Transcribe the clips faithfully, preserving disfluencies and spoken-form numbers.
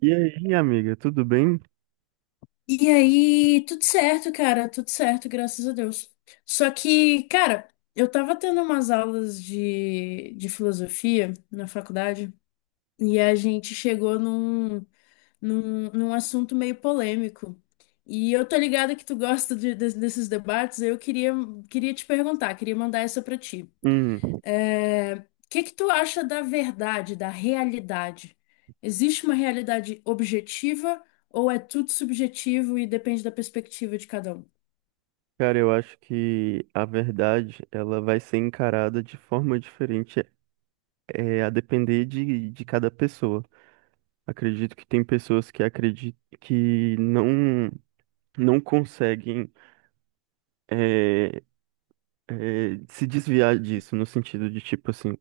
E aí, amiga, tudo bem? E aí, tudo certo, cara, tudo certo, graças a Deus. Só que, cara, eu tava tendo umas aulas de, de filosofia na faculdade e a gente chegou num, num, num assunto meio polêmico. E eu tô ligada que tu gosta de- de- desses debates, eu queria, queria te perguntar, queria mandar essa pra ti. Hum, O que que tu acha da verdade, da realidade? Existe uma realidade objetiva ou é tudo subjetivo e depende da perspectiva de cada um? cara, eu acho que a verdade ela vai ser encarada de forma diferente, é, a depender de, de cada pessoa. Acredito que tem pessoas que acreditam que não não conseguem é, é, se desviar disso, no sentido de tipo assim,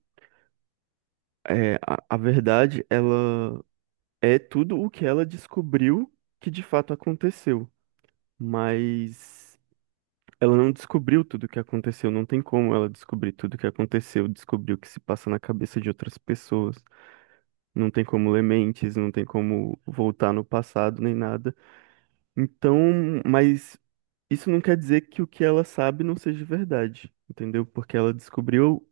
é, a, a verdade ela é tudo o que ela descobriu que de fato aconteceu, mas ela não descobriu tudo o que aconteceu, não tem como ela descobrir tudo o que aconteceu, descobrir o que se passa na cabeça de outras pessoas. Não tem como ler mentes, não tem como voltar no passado nem nada. Então, mas isso não quer dizer que o que ela sabe não seja verdade, entendeu? Porque ela descobriu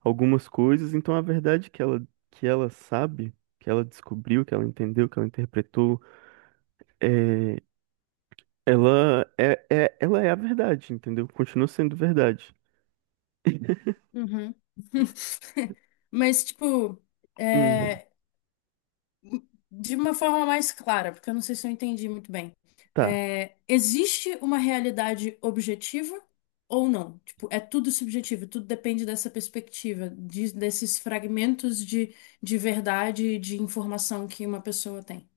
algumas coisas, então a verdade que ela, que ela sabe, que ela descobriu, que ela entendeu, que ela interpretou, é, ela é, é, ela é a verdade, entendeu? Continua sendo verdade. Uhum. Mas, tipo, Hum, é, de uma forma mais clara, porque eu não sei se eu entendi muito bem. tá. É, existe uma realidade objetiva ou não? Tipo, é tudo subjetivo, tudo depende dessa perspectiva, de- desses fragmentos de, de verdade e de informação que uma pessoa tem.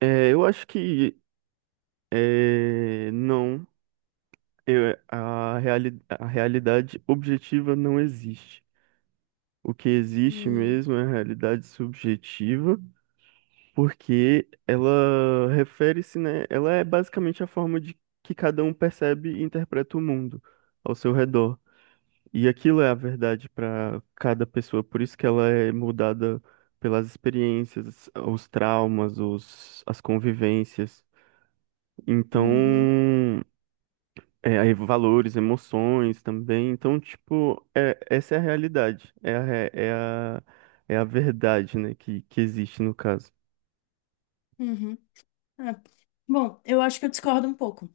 É, eu acho que é, não, eu- a, reali a realidade objetiva não existe. O que existe Hum, mesmo é a realidade subjetiva, porque ela refere-se, né? Ela é basicamente a forma de que cada um percebe e interpreta o mundo ao seu redor. E aquilo é a verdade para cada pessoa, por isso que ela é mudada pelas experiências, os traumas, os, as convivências. Então, uhum, É, aí valores, emoções também. Então, tipo, é, essa é a realidade. É a, re- é a, é a verdade, né? Que, que existe no caso. uhum. É. Bom, eu acho que eu discordo um pouco.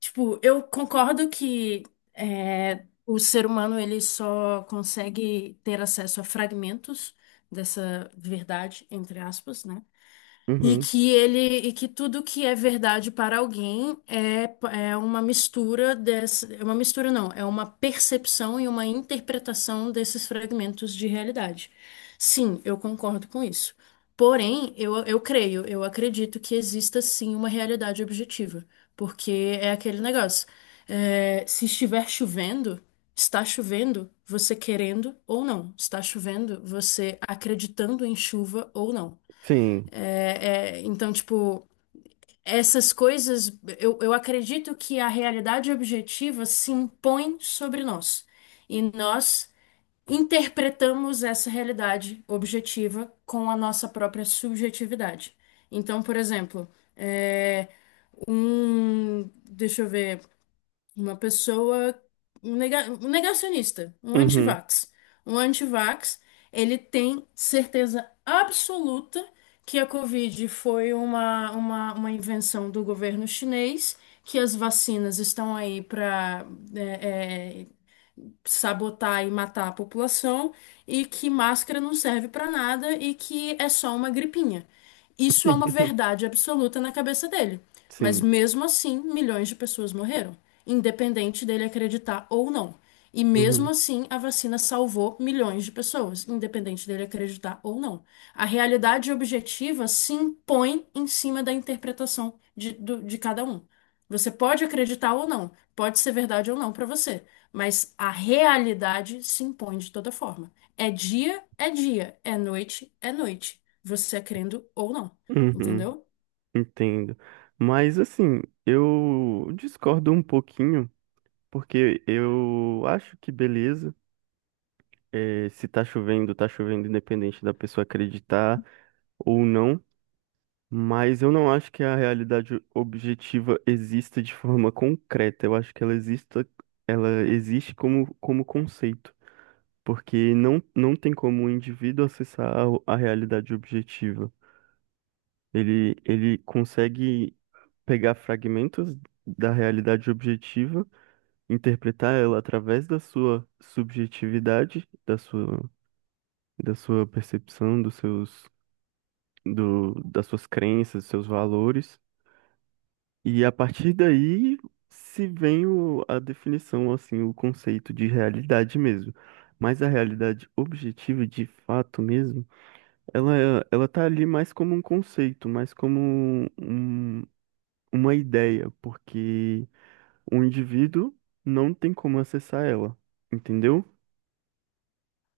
Tipo, eu concordo que é, o ser humano ele só consegue ter acesso a fragmentos dessa verdade, entre aspas, né? E Uhum. que ele, e que tudo que é verdade para alguém é, é uma mistura dessa, é uma mistura não, é uma percepção e uma interpretação desses fragmentos de realidade. Sim, eu concordo com isso. Porém, eu, eu creio, eu acredito que exista sim uma realidade objetiva, porque é aquele negócio. É, se estiver chovendo, está chovendo, você querendo ou não. Está chovendo, você acreditando em chuva ou não. Sim. É, é, então, tipo, essas coisas, eu, eu acredito que a realidade objetiva se impõe sobre nós. E nós interpretamos essa realidade objetiva com a nossa própria subjetividade. Então, por exemplo, é, um, deixa eu ver. Uma pessoa, um nega- um negacionista, um Uhum. antivax. Um antivax, ele tem certeza absoluta que a Covid foi uma, uma, uma invenção do governo chinês, que as vacinas estão aí para sabotar e matar a população e que máscara não serve pra nada e que é só uma gripinha. Isso é uma verdade absoluta na cabeça dele. Mas Sim. mesmo assim, milhões de pessoas morreram, independente dele acreditar ou não. E mesmo Uhum. assim, a vacina salvou milhões de pessoas, independente dele acreditar ou não. A realidade objetiva se impõe em cima da interpretação de, do- de cada um. Você pode acreditar ou não, pode ser verdade ou não pra você. Mas a realidade se impõe de toda forma. É dia, é dia. É noite, é noite. Você é crendo ou não. Uhum. Entendeu? Entendo. Mas, assim, eu discordo um pouquinho, porque eu acho que beleza. é, se tá chovendo, tá chovendo, independente da pessoa acreditar ou não. Mas eu não acho que a realidade objetiva exista de forma concreta. Eu acho que ela exista, ela existe como, como conceito, porque não, não tem como o indivíduo acessar a, a realidade objetiva. Ele, ele consegue pegar fragmentos da realidade objetiva, interpretar ela através da sua subjetividade, da sua, da sua percepção, dos seus, do, das suas crenças, dos seus valores. E a partir daí se vem o- a definição, assim, o conceito de realidade mesmo. Mas a realidade objetiva, de fato mesmo, ela, é- ela tá ali mais como um conceito, mais como um- uma ideia, porque o indivíduo não tem como acessar ela, entendeu?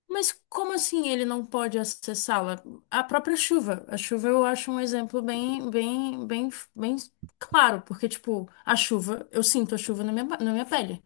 Mas como assim ele não pode acessá-la? A própria chuva. A chuva eu acho um exemplo bem, bem, bem, bem claro, porque, tipo, a chuva, eu sinto a chuva na minha, na minha pele.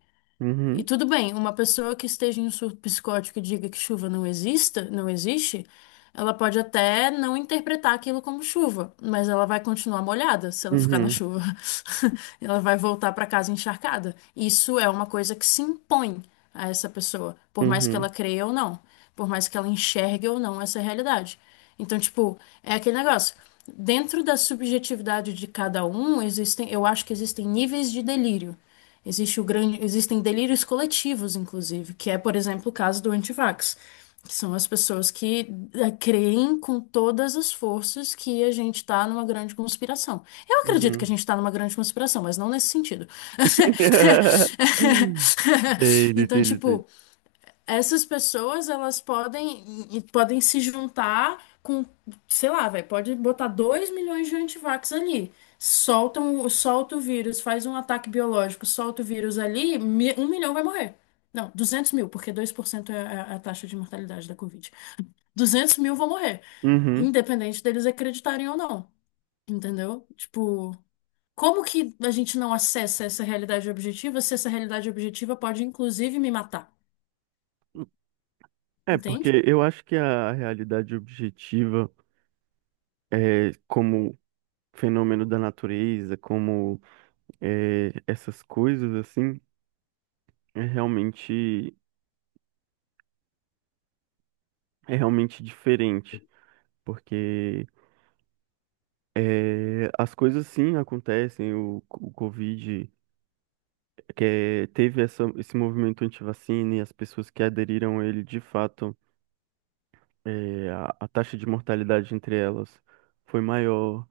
E Uhum, tudo bem, uma pessoa que esteja em um surto psicótico e diga que chuva não exista, não existe, ela pode até não interpretar aquilo como chuva, mas ela vai continuar molhada se ela ficar na uhum, chuva. Ela vai voltar para casa encharcada. Isso é uma coisa que se impõe a essa pessoa, por mais que ela uhum, creia ou não, por mais que ela enxergue ou não essa realidade. Então, tipo, é aquele negócio. Dentro da subjetividade de cada um, existem, eu acho que existem níveis de delírio. Existe o grande, existem delírios coletivos, inclusive, que é, por exemplo, o caso do antivax, que são as pessoas que eh, creem com todas as forças que a gente está numa grande conspiração. Eu acredito que a uhum. gente está numa grande conspiração, mas não nesse sentido. Entendi, Então, entendi, entendi. tipo, essas pessoas, elas podem, e- e podem se juntar com, sei lá, vai, pode botar dois milhões de antivax ali. Soltam, solta o vírus, faz um ataque biológico, solta o vírus ali, mi- um milhão vai morrer. Não, duzentos mil, porque dois por cento é é a taxa de mortalidade da Covid. Duzentos mil vão morrer, Uhum. independente deles acreditarem ou não. Entendeu? Tipo, como que a gente não acessa essa realidade objetiva se essa realidade objetiva pode, inclusive, me matar? É, Entende? porque eu acho que a realidade objetiva. é, como fenômeno da natureza, como, é, essas coisas assim, é realmente é realmente diferente, porque é, as coisas sim acontecem, o, o Covid que é, teve essa, esse movimento antivacina e as pessoas que aderiram a ele de fato, é, a, a taxa de mortalidade entre elas foi maior,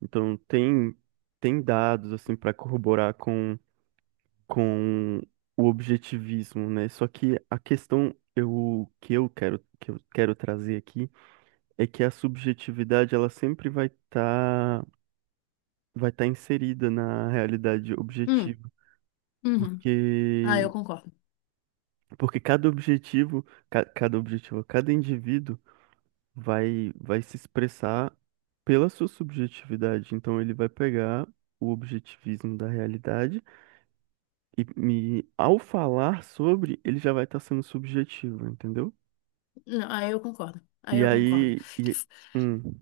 então tem tem dados assim para corroborar com o objetivismo, né? Só que a questão eu, que eu quero que eu quero trazer aqui é que a subjetividade ela sempre vai estar vai estar inserida na realidade Hum, objetiva, uhum. Ah, porque eu concordo. porque cada objetivo, ca- cada objetivo, cada indivíduo vai vai se expressar pela sua subjetividade. Então ele vai pegar o objetivismo da realidade e, e ao falar sobre, ele já vai estar sendo subjetivo, entendeu? Não, aí eu concordo. Aí E eu concordo. aí, Que e, f- hum.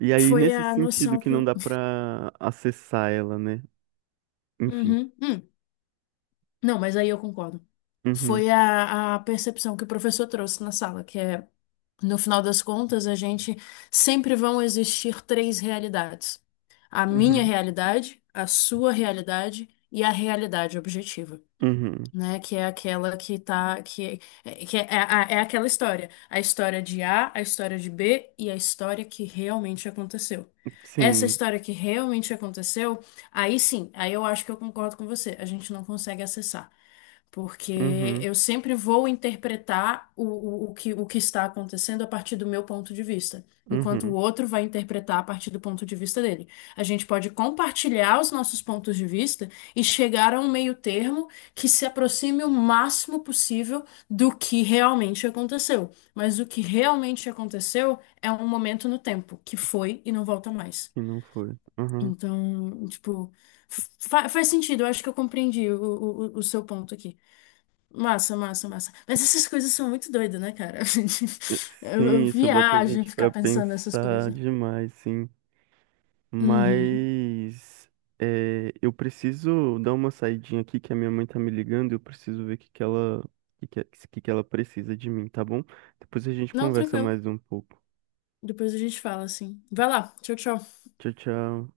E aí, Foi nesse a sentido noção que que. não o- dá pra acessar ela, né? Enfim. Uhum. Hum. Não, mas aí eu concordo. Uhum, Foi a, a percepção que o professor trouxe na sala, que é, no final das contas, a gente sempre vão existir três realidades: a minha uhum, realidade, a sua realidade e a realidade objetiva. uhum. Né? Que é aquela que tá, que, é, que é, é, a- é aquela história, a história de á, a história de bê e a história que realmente aconteceu. Essa Sim, história que realmente aconteceu, aí sim, aí eu acho que eu concordo com você, a gente não consegue acessar. Porque uhum, eu sempre vou interpretar o, o, o que, o que está acontecendo a partir do meu ponto de vista, enquanto o uhum. outro vai interpretar a partir do ponto de vista dele. A gente pode compartilhar os nossos pontos de vista e chegar a um meio termo que se aproxime o máximo possível do que realmente aconteceu. Mas o que realmente aconteceu é um momento no tempo, que foi e não volta mais. Que não foi. Uhum. Então, tipo, fa- faz sentido, eu acho que eu compreendi o, o, o o seu ponto aqui. Massa, massa, massa. Mas essas coisas são muito doidas, né, cara? Eu, eu Sim, isso bota a viajo em gente ficar pra pensando nessas pensar coisas. demais, sim. Uhum. Mas é, eu preciso dar uma saidinha aqui, que a minha mãe tá me ligando, e eu preciso ver o que que ela, o que que, o que que ela precisa de mim, tá bom? Depois a gente Não, conversa tranquilo. mais um pouco. Depois a gente fala assim. Vai lá, tchau, tchau. Tchau, tchau.